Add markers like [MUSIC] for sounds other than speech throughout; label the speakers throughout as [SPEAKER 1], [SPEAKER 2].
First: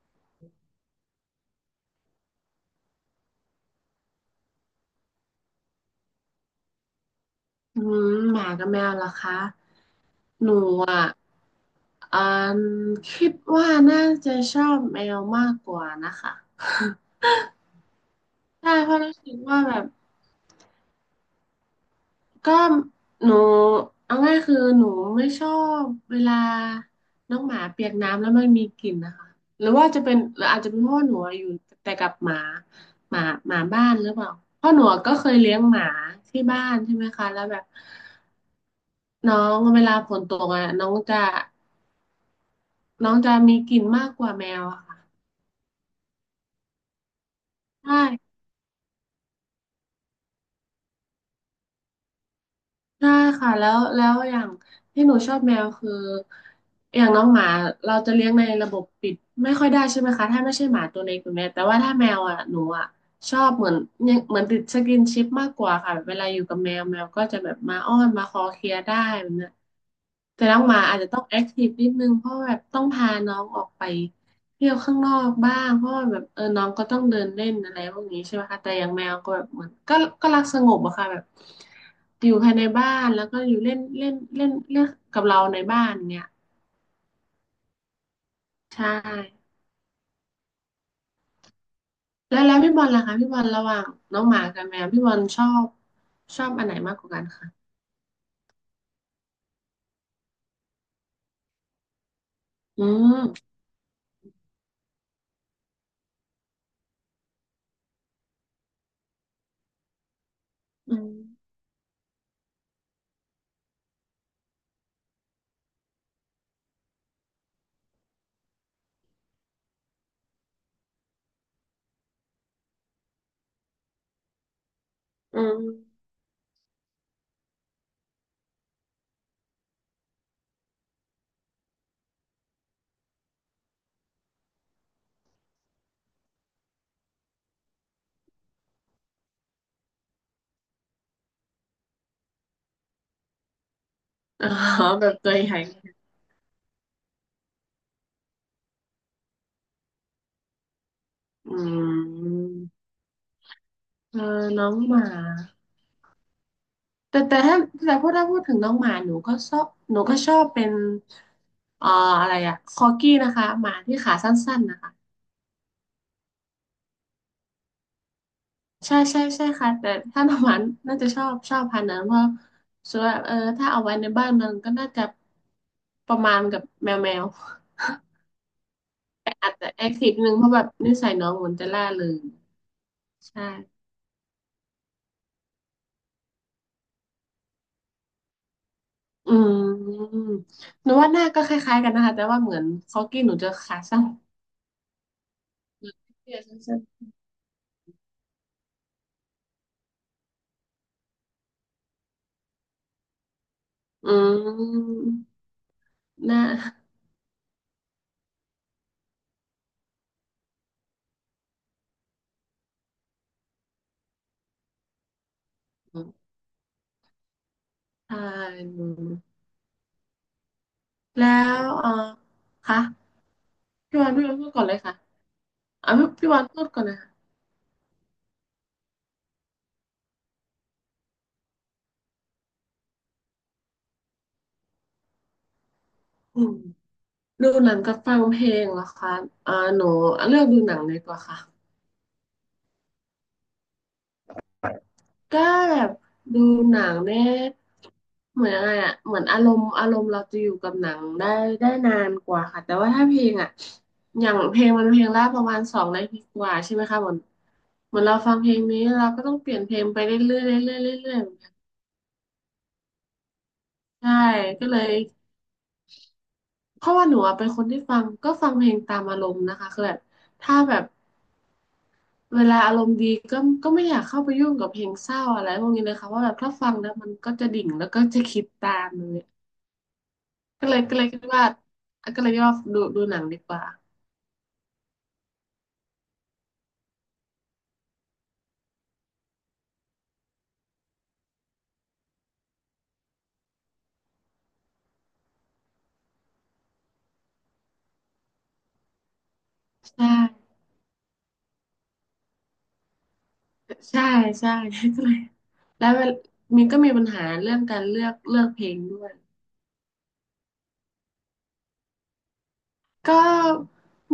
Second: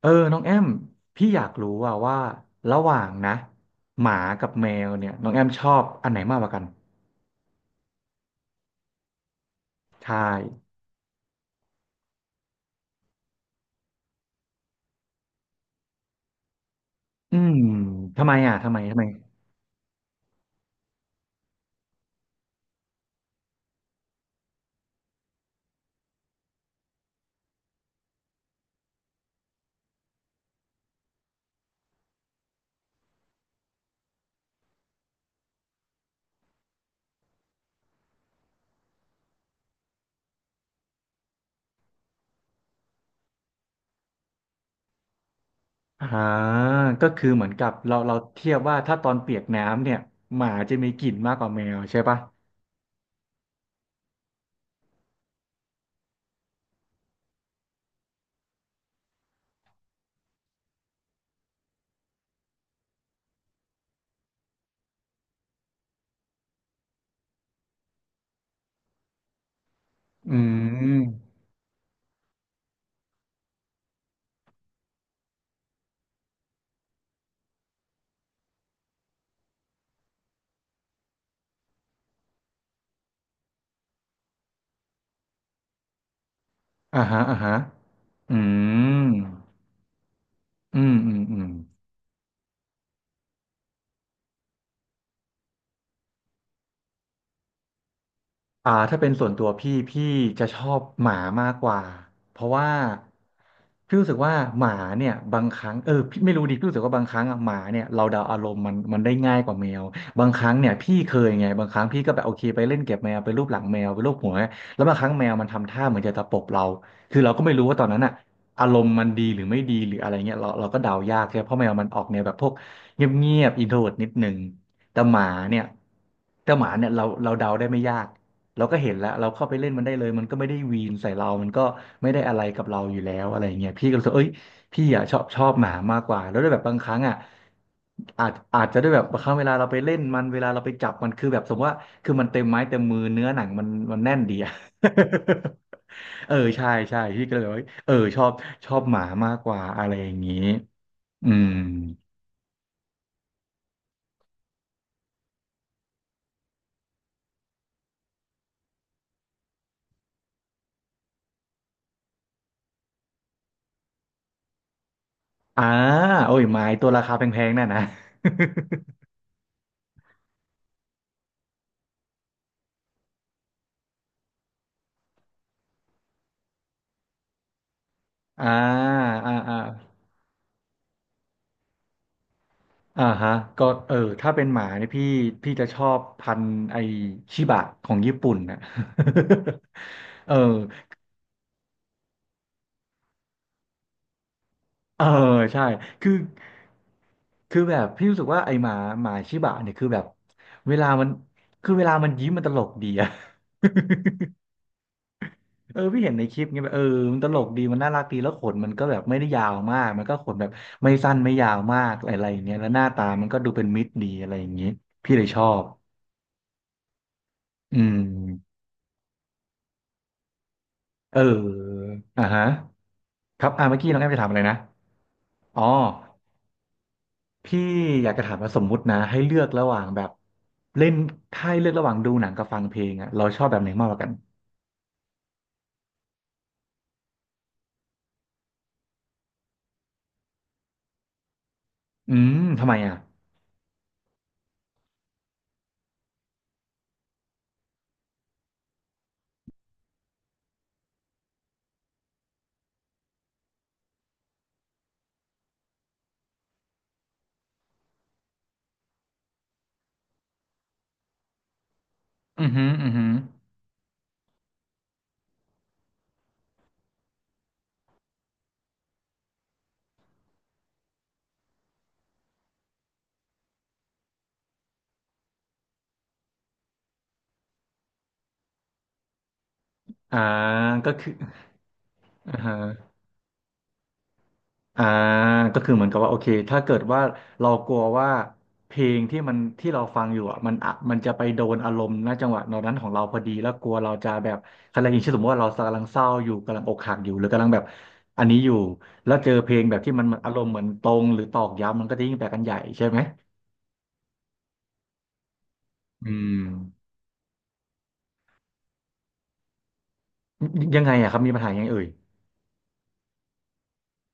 [SPEAKER 1] เออน้องแอมพี่อยากรู้ว่าระหว่างนะหมากับแมวเนี่ยน้องแอมชอบอันไหนมากกว่ากัน
[SPEAKER 2] อืมหมากับแมวเหรอคะ
[SPEAKER 1] ใช่
[SPEAKER 2] หนูอ่ะอ่าคิดว่าน่าจะชอบแมวมากกว่านะคะ
[SPEAKER 1] อืมทำไมอ่ะทำ
[SPEAKER 2] ใช่
[SPEAKER 1] ไม
[SPEAKER 2] เพ
[SPEAKER 1] ทำ
[SPEAKER 2] ราะ
[SPEAKER 1] ไม
[SPEAKER 2] รู้สึกว่าแบบก็หนูเอาง่ายคือหนูไม่ชอบเวลาน้องหมาเปียกน้ำแล้วมันมีกลิ่นนะคะหรือว่าจะเป็นหรืออาจจะเป็นเพราะว่าหนูอะอยู่แต่กับหมาหมาหมาบ้านหรือเปล่าเพราะหนูก็เคยเลี้ยงหมาที่บ้านใช่ไหมคะแล้วแบบน้องเวลาฝนตกอ่ะน้องจะมีกลิ่นมากกว่าแมวอะค่ะ
[SPEAKER 1] อ่าก็คือเหมือนกับเรา
[SPEAKER 2] ใช่
[SPEAKER 1] เทียบว่าถ้าตอนเปียกน้ำเนี่ยหมาจะมีกลิ่นมากกว่าแมวใช่ปะ
[SPEAKER 2] ใช่ค่ะแล้วแล้วอย่างที่หนูชอบแมวคืออย่างน้องหมาเราจะเลี้ยงในระบบปิดไม่ค่อยได้ใช่ไหมคะถ้าไม่ใช่หมาตัวเล็กตัวเนี้ยแต่ว่าถ้าแมวอะหนูอะชอบเหมือนเนี่ยเหมือนติดสกินชิปมากกว่าค่ะแบบเวลาอยู่กับแมวแมวก็จะแบบมาอ้อนมาคอเคลียร์ได้แบบเนี้ย
[SPEAKER 1] อื
[SPEAKER 2] แต่น้องหมาอา
[SPEAKER 1] ม
[SPEAKER 2] จจะต้องแอคทีฟนิดนึงเพราะแบบต้องพาน้องออกไป เที่ยวข้างนอกบ้างเพราะว่าแบบเออน้องก็ต้องเดินเล่นอะไรพวกนี้ใช่ไหมคะแต่อย่างแมวก็แบบเหมือนก็รักสงบอะค่ะแบบอยู่ภายในบ้านแล้วก็อยู่เล่นเล่นเล่นเล่นกับเราในบ้านเนี่ย
[SPEAKER 1] อ่าฮะอ่าฮะอื
[SPEAKER 2] ใช่
[SPEAKER 1] มอืมอืมอืม
[SPEAKER 2] แล้วแล้วพี่บอลล่ะคะพี่บอลระหว่างน้องหมากับแมวพี่บอลชอบอันไหนมากกว่ากันคะ
[SPEAKER 1] อ่าถ้าเป็นส่วนตัวพี่จะชอบหมามากกว่าเพราะว่า
[SPEAKER 2] อืม
[SPEAKER 1] พี่รู้สึกว่าหมาเนี่ยบางครั้งพี่ไม่รู้ดิพี่รู้สึกว่าบางครั้งอะหมาเนี่ยเราเดาอารมณ์มันได้ง่ายกว่าแมวบางครั้งเนี่ย
[SPEAKER 2] อื
[SPEAKER 1] พี่
[SPEAKER 2] ม
[SPEAKER 1] เคยไงบางครั้งพี่ก็แบบโอเคไปเล่นเก็บแมวไปรูปหลังแมวไปรูปหัวแล้วบางครั้งแมวมันทำท่าเหมือนจะตะปบเราคือเราก็ไม่รู้ว่าตอนนั้นอะอารมณ์มันดีหรือไม่ดีหรืออะไรเงี้ยเราก็เดายากใช่ไหมเพราะแมวมันออกแนวแบบพวกเงียบอินโทรดนิดนึงแต่หมา
[SPEAKER 2] อื
[SPEAKER 1] เนี่
[SPEAKER 2] ม
[SPEAKER 1] ยแต่หมาเนี่ยเราเดาได้ไม่ยาก เราก็เห็นแล้วเราเข้าไปเล่นมันได้เลยมันก็ไม่ได้วีนใส่เรามันก็ไม่ได้อะไรกับเราอยู่แล้วอะไรอย่างเงี้ยพี่ก็รู้สึกเอ้ยพี่อ่ะชอบหมามากกว่าแล้วด้วยแบบบางครั้งอ่ะอาจจะด้วยแบบบางครั้งเวลาเราไปเล่นมันเวลาเราไปจับมันคือแบบสมมติว่าคือมันเต็มไม้เต็มมือเนื้อหนังมันแน่นดี
[SPEAKER 2] อ๋อ
[SPEAKER 1] อ่ะ
[SPEAKER 2] แบบตัวใหญ่
[SPEAKER 1] [LAUGHS] เออใช่พี่ก็เลยแบบว่าเออชอบหมามากกว่าอะไรอย่างงี้อืม
[SPEAKER 2] อืมเออน้องหมา แต่ถ้าแต่พูดถ้าพูดถึงน้องหมาหนูก็ชอบหนูก็ชอบเป็นเอ่ออะไรอะคอกี้นะคะหมาที่ขาสั้นๆนะคะ
[SPEAKER 1] อ่าโอ้ยไม้ตัวราคาแพงๆน่ะนะ
[SPEAKER 2] ใช่ใช่ใช่ค่ะแต่ถ้าน้องหมาน่าจะชอบพันธุ์นั้นเพราะส่วนเออถ้าเอาไว้ในบ้านมันก็น่าจะประมาณกับแมว
[SPEAKER 1] [LAUGHS] อ่าอ่า
[SPEAKER 2] แต่อาจ
[SPEAKER 1] อ่า
[SPEAKER 2] จะแอคทีฟนึงเพราะแบบนิสัยน้องเหมือนจะล่าเริง
[SPEAKER 1] อ่าฮะ
[SPEAKER 2] ใช่
[SPEAKER 1] ก็เออถ้าเป็นหมาเนี่ยพี่จะชอบพันธุ์ไอชิบะของญี่ปุ่นนะ
[SPEAKER 2] อืม
[SPEAKER 1] [LAUGHS] เออ
[SPEAKER 2] หนูว่าหน้าก็คล้ายๆกันนะคะแต่ว่าเหมือนคอกี้หนูจะขาสั้น
[SPEAKER 1] เออใช่
[SPEAKER 2] เหมือน
[SPEAKER 1] คือ
[SPEAKER 2] เสื้อสั้น
[SPEAKER 1] คือแบบพี่รู้สึกว่าไอหมาชิบะเนี่ยคือแบบเวลามันคือเวลามันยิ้มมันตลกดีอะ [LAUGHS]
[SPEAKER 2] ๆอืม
[SPEAKER 1] เออพี่เห็นใน
[SPEAKER 2] ห
[SPEAKER 1] ค
[SPEAKER 2] น้า
[SPEAKER 1] ลิปไงแบบเออมันตลกดีมันน่ารักดีแล้วขนมันก็แบบไม่ได้ยาวมากมันก็ขนแบบไม่สั้นไม่ยาวมากอะไรอย่างเงี้ยแล้วหน้าตามันก็ดูเป็นมิตรดีอะไรอย่างงี้พี่เลยชอบอื
[SPEAKER 2] อ่า
[SPEAKER 1] ม
[SPEAKER 2] น
[SPEAKER 1] เออ
[SPEAKER 2] แล้วเออ
[SPEAKER 1] อ่าฮะ
[SPEAKER 2] คะ
[SPEAKER 1] ครับอ่าเมื่อกี้น้องแอมจะ
[SPEAKER 2] พี่
[SPEAKER 1] ถาม
[SPEAKER 2] วา
[SPEAKER 1] อะ
[SPEAKER 2] น
[SPEAKER 1] ไร
[SPEAKER 2] พูด
[SPEAKER 1] นะ
[SPEAKER 2] ก่อนเลยค่ะ
[SPEAKER 1] อ๋อ
[SPEAKER 2] อ่าพี่วานพูดก่อนเลยค่ะ
[SPEAKER 1] พี่อยากจะถามว่าสมมุตินะให้เลือกระหว่างแบบเล่นถ้าให้เลือกระหว่างดูหนังกับฟังเพลงอะเราชอบแบบไหนมากกว่ากัน
[SPEAKER 2] อืมดูหนังกับฟังเพลงเหรอคะอ่าหนูเลือกดูหนังดีกว่าค่ะ
[SPEAKER 1] อืมทำไมอ่ะ
[SPEAKER 2] ก็แบบดูหนังเนี่ยเหมือนอะไรอ่ะเหมือนอารมณ์เราจะอยู่กับหนังได้ได้นานกว่าค่ะแต่ว่าถ้าเพลงอ่ะอย่างเพลงมันเพลงละประมาณสองนาทีกว่าใช่ไหมคะเหมือนเราฟังเพลงนี้เราก็ต้องเปลี่ยนเพลงไปเรื่อยๆเรื่อยๆเรื่อยๆเหมือนกัน
[SPEAKER 1] อือหืออือหือ
[SPEAKER 2] ใช่ก็เลย เพราะว่าหนูอะเป็นคนที่ฟังก็ฟังเพลงตามอารมณ์นะคะคือแบบถ้าแบบเวลาอารมณ์ดีก็ก็ไม่อยากเข้าไปยุ่งกับเพลงเศร้าอะไรพวกนี้เลยค่ะว่าแบบถ้าฟังแล้วมันก็จะดิ่งแล้วก็จะคิดตามเลย
[SPEAKER 1] อ่า
[SPEAKER 2] ก็เลย
[SPEAKER 1] ก็
[SPEAKER 2] ก็เลย
[SPEAKER 1] คือ
[SPEAKER 2] คิดว่าก็
[SPEAKER 1] [LAUGHS]
[SPEAKER 2] เลย
[SPEAKER 1] อ่า
[SPEAKER 2] คิดว่า
[SPEAKER 1] ฮะ
[SPEAKER 2] ดูหนังดีกว่า
[SPEAKER 1] อ่าก็คือเหมือนกับว่าโอเคถ้าเกิดว่าเรากลัวว่าเพลงที่มันที่เราฟังอยู่อ่ะมันจะไปโดนอารมณ์ณจังหวะนั้นของเราพอดีแล้วกลัวเราจะแบบอะไรอย่างเช่นสมมติว่าเรากำลังเศร้าอยู่กำลังอกหักอยู่หรือกำลังแบบอันนี้อยู่แล้วเจอเพลงแบบที่มั
[SPEAKER 2] ใช่
[SPEAKER 1] นอารมณ์เหมือนตรงหรือตอกย้ำมันก็จะยิ่งแปลกันใหญ่ใช่ไหม
[SPEAKER 2] ใช่ใช่ก็เลยแล้วเว
[SPEAKER 1] อื
[SPEAKER 2] ล
[SPEAKER 1] ม
[SPEAKER 2] มีปัญหาเรื่องการเลือกเพลงด้วย
[SPEAKER 1] ยังไงอ่ะครับมีปัญหายังไงเอ่ย
[SPEAKER 2] ก็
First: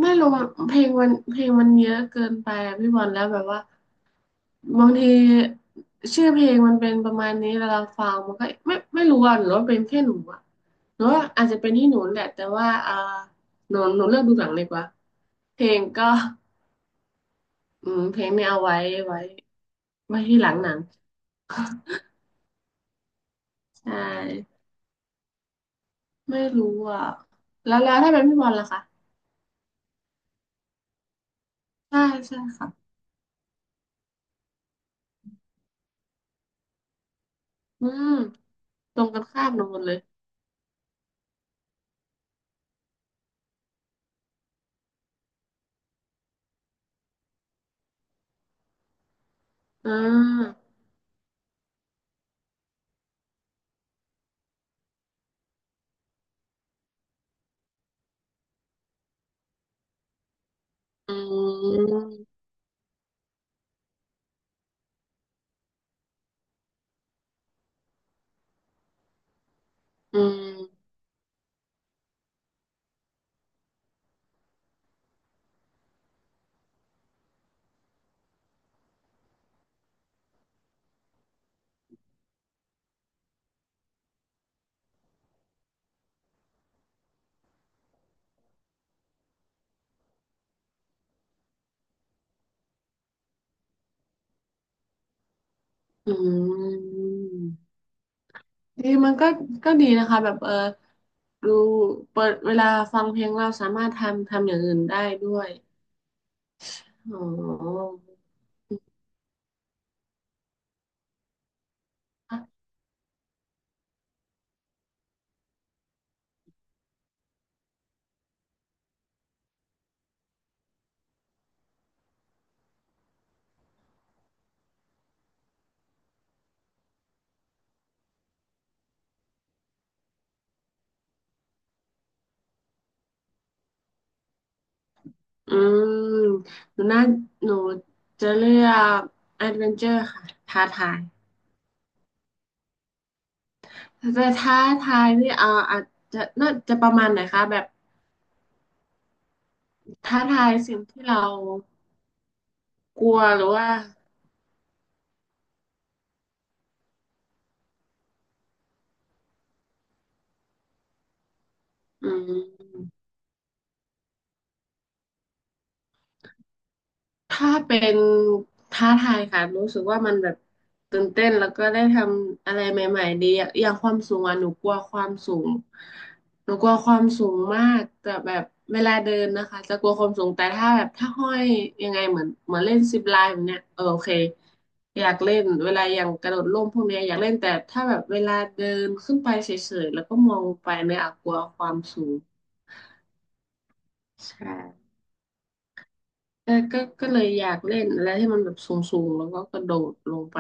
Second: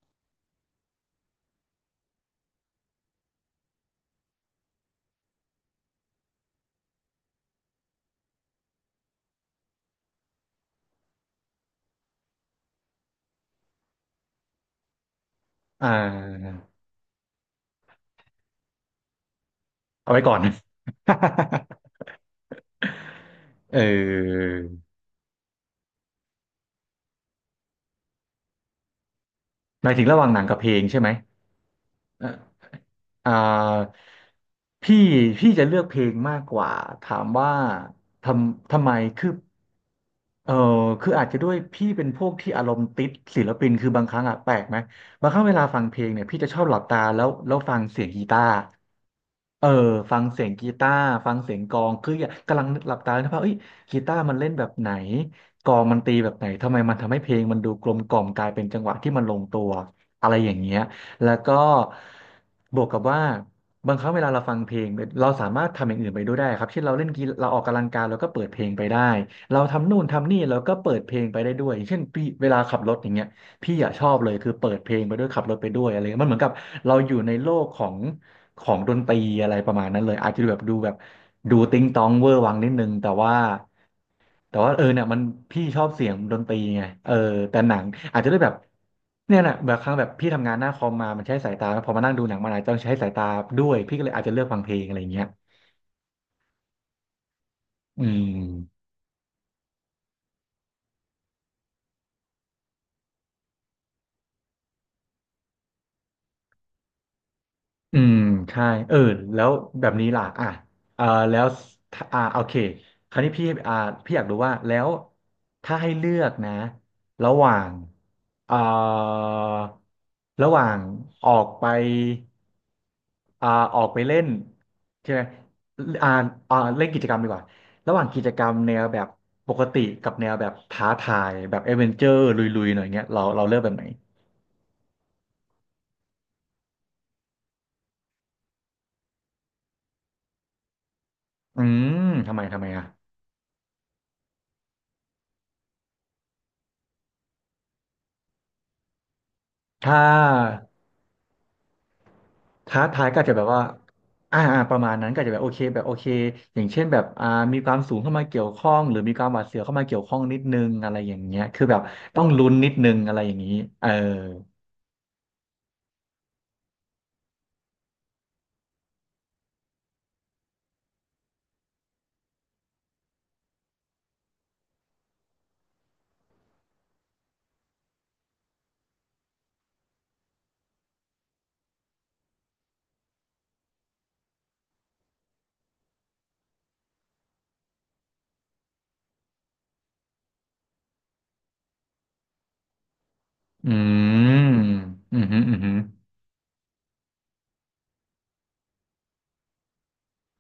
[SPEAKER 2] ไม่รู้เพลงมันเยอะเกินไปอะพี่บอลแล้วแบบว่า บางทีชื่อเพลงมันเป็นประมาณนี้เวลาฟังมันก็ไม่รู้อ่ะหรือว่าเป็นแค่หนูอ่ะหรือว่าอาจจะเป็นที่หนูแหละแต่ว่าอ่าหนูเลือกดูหนังดีกว่าเพลง
[SPEAKER 1] อ่
[SPEAKER 2] ก็
[SPEAKER 1] า
[SPEAKER 2] อืมเพลงเนี่ยเอาไว้ไว้
[SPEAKER 1] เอา
[SPEAKER 2] ไว้
[SPEAKER 1] ไว้ก่อ
[SPEAKER 2] ที่
[SPEAKER 1] น
[SPEAKER 2] หลังห
[SPEAKER 1] [LAUGHS]
[SPEAKER 2] นัง
[SPEAKER 1] เอ
[SPEAKER 2] ใช่
[SPEAKER 1] อ
[SPEAKER 2] ไม่รู้อ่ะแล้วแล้วถ้าเป็นพี่บอลล่ะคะ
[SPEAKER 1] หมายถึงระหว่างหนังกับเพลงใช่ไหม
[SPEAKER 2] ใช่ใช่ค่ะ
[SPEAKER 1] อ่าพี่พี่จะเลือกเพลงมากกว่าถามว่า
[SPEAKER 2] อืม
[SPEAKER 1] ทำไม
[SPEAKER 2] ตรงกัน
[SPEAKER 1] คือ
[SPEAKER 2] ข้ามหนูหมดเลย
[SPEAKER 1] เออคืออาจจะด้วยพี่เป็นพวกที่อารมณ์ติดศิลปินคือบางครั้งอะแปลกไหมบางครั้งเวลาฟังเพลงเนี่ยพี่จะชอบหลับตาแล้วฟังเสียงกีตาร์เออ
[SPEAKER 2] อ่
[SPEAKER 1] ฟังเสียง
[SPEAKER 2] า
[SPEAKER 1] กีตาร์ฟังเสียงกลองคืออยากกำลังนึกหลับตาแล้วว่าเอ้ยกีตาร์มันเล่นแบบไหนกลองมันตีแบบไหนทำไมมันทำให้เพลงมันดูกลมกล่อมกลายเป็นจังหวะที่มันลงตัวอะไรอย่างเงี้ย
[SPEAKER 2] อื
[SPEAKER 1] แล้วก็
[SPEAKER 2] ม
[SPEAKER 1] บวกกับว่าบางครั้งเวลาเราฟังเพลงเราสามารถทำอย่างอื่นไปด้วยได้ครับเช่นเราเล่นกีฬาเราออกกำลังกายเราก็เปิดเพลงไปได้เราทำนู่น
[SPEAKER 2] อื
[SPEAKER 1] ทำนี่เราก็
[SPEAKER 2] ม
[SPEAKER 1] เปิดเพลงไปได้ด้วยอย่างเช่นพี่เวลาขับรถอย่างเงี้ยพี่อะชอบเลยคือเปิดเพลงไปด้วยขับรถไปด้วยอะไรเงี้ยมันเหมือนกับเราอยู่ในโลกของของดนตรีอะไรประมาณนั้นเลยอาจจะดูแบบดูติงตองเวอร์วังนิดนึงแต่ว่า แต่ว่าเออเนี่ยมันพี่ชอบเสียงดนตรีไงเออแต่หนังอาจจะได้แบบเนี่ยแะแบบครั้งแบบพี่ทำงานหน้าคอมมามันใช้สายตาพอมานั่งดูหนังมันอาจจะต้องใช้สายตาด้วยพี่ก็เลยอาจจะเลือกฟังเพลงอะไรอย่างเงี้ย
[SPEAKER 2] อืม
[SPEAKER 1] อืม
[SPEAKER 2] ดีมันก็ดีนะคะแบบเออดูเปิดเวลาฟังเพลงเราสามารถทำอย่างอื่นได้ด้วยอ๋อ
[SPEAKER 1] อืมใช่เออแล้วแบบนี้ล่ะอ่ะอ่าแล้วอ่าโอเคคราวนี้พี่พี่อยากรู้ว่าแล้วถ้าให้เลือกนะ ระหว่างอ่าระหว่างออกไปอ่าออกไปเล่นใช่ไหมอ่าเล่นกิจกรรมดีกว่า ระหว่างกิจกรรมแนวแบบปกติกับแนวแบบท้าทายแบบเอดเวนเจอร์ลุยๆ หน่อยเงี้ยเราเลือกแบบไหน
[SPEAKER 2] อืมหนูน่าหนูจะเลือกแอดเวนเจอร์ค่ะท้าทาย
[SPEAKER 1] อืมทำไมอ่ะ
[SPEAKER 2] ท้าทายนี่เอออาจจะน่าจะประมาณไหนคะแบบ
[SPEAKER 1] ถ้า
[SPEAKER 2] ท้าทายสิ่งที่เรา
[SPEAKER 1] ท้า
[SPEAKER 2] ก
[SPEAKER 1] ทาย
[SPEAKER 2] ลั
[SPEAKER 1] ก็
[SPEAKER 2] ว
[SPEAKER 1] อาจจะ
[SPEAKER 2] ห
[SPEAKER 1] แบ
[SPEAKER 2] รื
[SPEAKER 1] บ
[SPEAKER 2] อ
[SPEAKER 1] ว่า
[SPEAKER 2] ว่า
[SPEAKER 1] ประมาณนั้นก็อาจจะแบบโอเคแบบโอเค อย่างเช่นแบบมีความสูงเข้ามาเกี่ยวข้อง หรือมีความหวาดเสียวเข้ามาเกี่ยวข้องนิดนึง อะไรอย่างเงี้ยคือแบบ
[SPEAKER 2] อื
[SPEAKER 1] ต้องลุ้นนิดนึง
[SPEAKER 2] ม
[SPEAKER 1] อะไรอย่างนี้เออ
[SPEAKER 2] ถ้าเป็นท้าทายค่ะรู้สึกว่ามันแบบตื่นเต้นแล้วก็ได้ทำอะไรใหม่ๆดีอะอย่างความสูงอ่ะหนูกลัวความสูงหนูกลัวความสูงมากแต่แบบเวลาเดินนะคะจะกลัวความสูงแต่ถ้าแบบถ้าห้อยยังไงเหมือนเล่นซิปไลน์แบบเนี้ยเออโอเคอยากเล่นเวลาอย่างกระโดดร่มพวกเนี้ยอยากเล่นแต่ถ้าแบบเวลาเดินขึ้นไปเฉยๆแล้วก็มองลงไปเนี่ยอะกลัวความสูง
[SPEAKER 1] อืม
[SPEAKER 2] ใช่
[SPEAKER 1] อืมอหืมอ
[SPEAKER 2] เอก็เลยอยากเล่นอะไรที่มันแบบสูงๆแล้วก็กระโดดลงไป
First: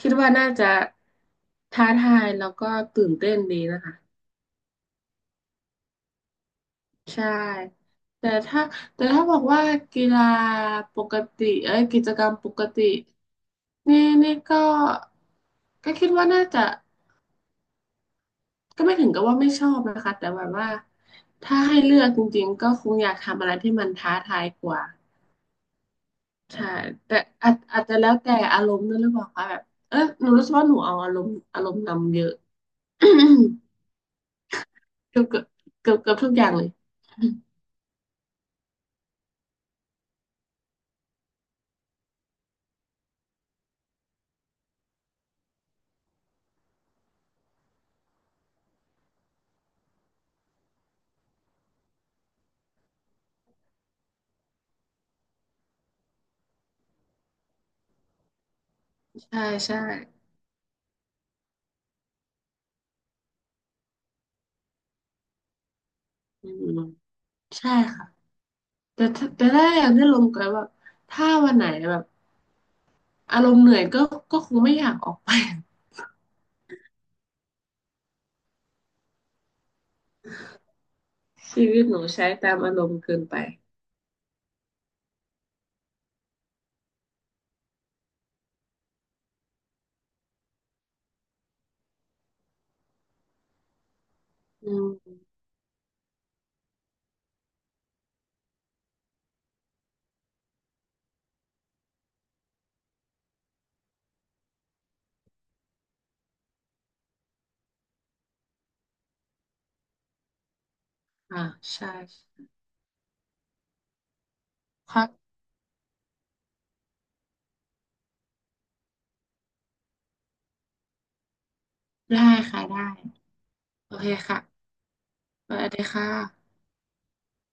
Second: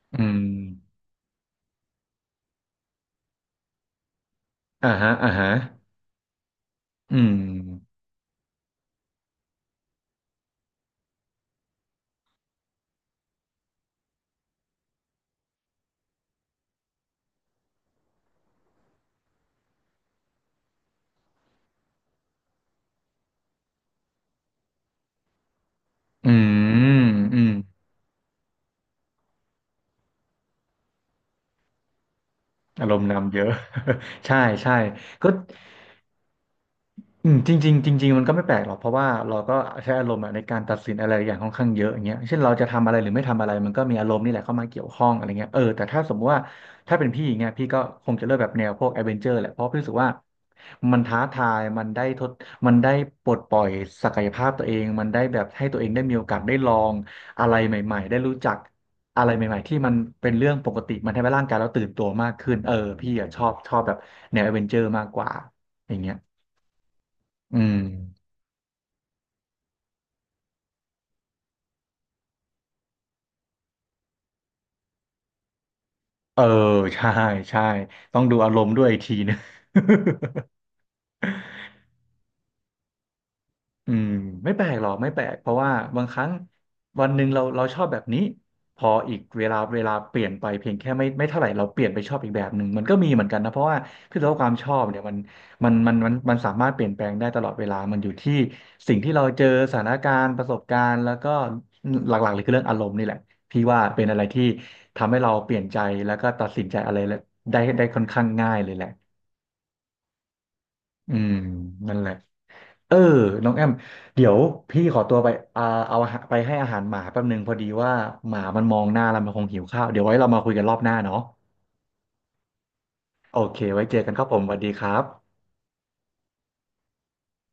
[SPEAKER 2] คิด
[SPEAKER 1] อื
[SPEAKER 2] ว่า
[SPEAKER 1] มอหืออื
[SPEAKER 2] น่าจะ
[SPEAKER 1] ม
[SPEAKER 2] ท้าทายแล้วก็ตื่นเต้นดีนะคะ
[SPEAKER 1] อ่าฮะอ่าฮะอื
[SPEAKER 2] ใช่
[SPEAKER 1] ม
[SPEAKER 2] แต่ถ้าแต่ถ้าบอกว่ากีฬาปกติเอ้ยกิจกรรมปกติ นี่นี่ก็ ก็คิดว่าน่าจะ ก็ไม่ถึงกับว่าไม่ชอบนะคะ แต่แบบว่า ถ้าให้เลือกจริงๆ ก็คงอยากทำอะไรที่มันท้าทายกว่า
[SPEAKER 1] อื
[SPEAKER 2] ใช่
[SPEAKER 1] ม
[SPEAKER 2] แต่
[SPEAKER 1] อืม
[SPEAKER 2] อาจจะแล้วแต่อารมณ์ด้วยหรือเปล่าคะแบบเออหนูรู้สึกว่าหนูเอาอารมณ์นำเยอะ [COUGHS]
[SPEAKER 1] อารมณ์นำเยอะ [LAUGHS] ใช่ใช่
[SPEAKER 2] เกือบ
[SPEAKER 1] ก็
[SPEAKER 2] เกือบเกือบเกือบทุกอย่างเลย
[SPEAKER 1] อืมจริงๆจริงๆมันก็ไม่แปลกหรอกเพราะว่าเราก็ใช้อารมณ์อะในการตัดสินอะไรอย่างค่อนข้างเยอะอย่างเงี้ยเช่นเราจะทำอะไรหรือไม่ทำอะไรมันก็มีอารมณ์นี่แหละเข้ามาเกี่ยวข้องอะไรเงี้ยเออแต่ถ้าสมมติว่าถ้าเป็นพี่อย่างเงี้ยพี่ก็คงจะเลือกแบบแนวพวกแอดเวนเจอร์แหละเพราะพี่รู้สึกว่ามันท้าทายมันได้ปลดปล่อยศักยภาพตัวเองมันได้แบบให้ตัวเองได้มีโอกาสได้ลองอะไรใหม่ๆได้รู้จักอะไร
[SPEAKER 2] ใช่
[SPEAKER 1] ใหม่ๆที่
[SPEAKER 2] ใช่
[SPEAKER 1] มันเป็นเรื่องปกติมันทำให้ร่างกายเราตื่นตัวมากขึ้นเออพี่อะชอบแบบแนวแอดเวนเจอร์มากกว่าอย่างเงี้ย
[SPEAKER 2] อืม
[SPEAKER 1] อื
[SPEAKER 2] ใช่
[SPEAKER 1] ม
[SPEAKER 2] ค่ะแต่ถ้าอยากได้ลมก็แบบถ้าวันไหนแบบอารมณ์เหนื่อยก็คงไม่อยากออกไป
[SPEAKER 1] เออ [LAUGHS] ใช่ใช่ต้องดูอารมณ์ด้วยอีกทีนึง [LAUGHS]
[SPEAKER 2] [LAUGHS] ชีวิตหนูใช้ตามอารมณ์เกินไป
[SPEAKER 1] อืมไม่แปลกหรอกไม่แปลกเพราะว่าบางครั้งวันหนึ่งเราชอบแบบนี้พออีกเวลาเปลี่ยนไปเพียงแค่ไม่เท่าไหร่เราเปลี่ยนไปชอบอีกแบบหนึ่งมันก็มีเหมือนกันนะเพราะว่าคือตัวความช
[SPEAKER 2] อื
[SPEAKER 1] อบ
[SPEAKER 2] ม
[SPEAKER 1] เนี่ยมันสามารถเปลี่ยนแปลงได้ตลอดเวลามันอยู่ที่สิ่งที่เราเจอสถานการณ์ประสบการณ์แล้วก็หลักๆเลยคือเรื่องอารมณ์นี่แหละพี่ว่าเป็นอะไรที่ทำให้เราเปลี่ยนใจแล้วก็ตัดสินใจอะไรได้ค่อนข้างง่ายเลยแหละ อืม
[SPEAKER 2] อ่าใช่
[SPEAKER 1] นั่นแหละเออน้องแอมเดี๋ยวพี่
[SPEAKER 2] ค
[SPEAKER 1] ขอ
[SPEAKER 2] รับ
[SPEAKER 1] ตัวไปอ่าเอาอาหารไปให้อาหารหมาแป๊บนึงพอดีว่าหมามันมองหน้าแล้วมันคงหิวข้าวเดี๋ยวไว้เรามาคุยกันรอบหน้าเนาะ
[SPEAKER 2] ได้ค่ะได้
[SPEAKER 1] โอเคไว้
[SPEAKER 2] โอ
[SPEAKER 1] เจอ
[SPEAKER 2] เค
[SPEAKER 1] กันครับผ
[SPEAKER 2] ค่ะ
[SPEAKER 1] มสวัสดีครับ
[SPEAKER 2] สวัสดีค่ะ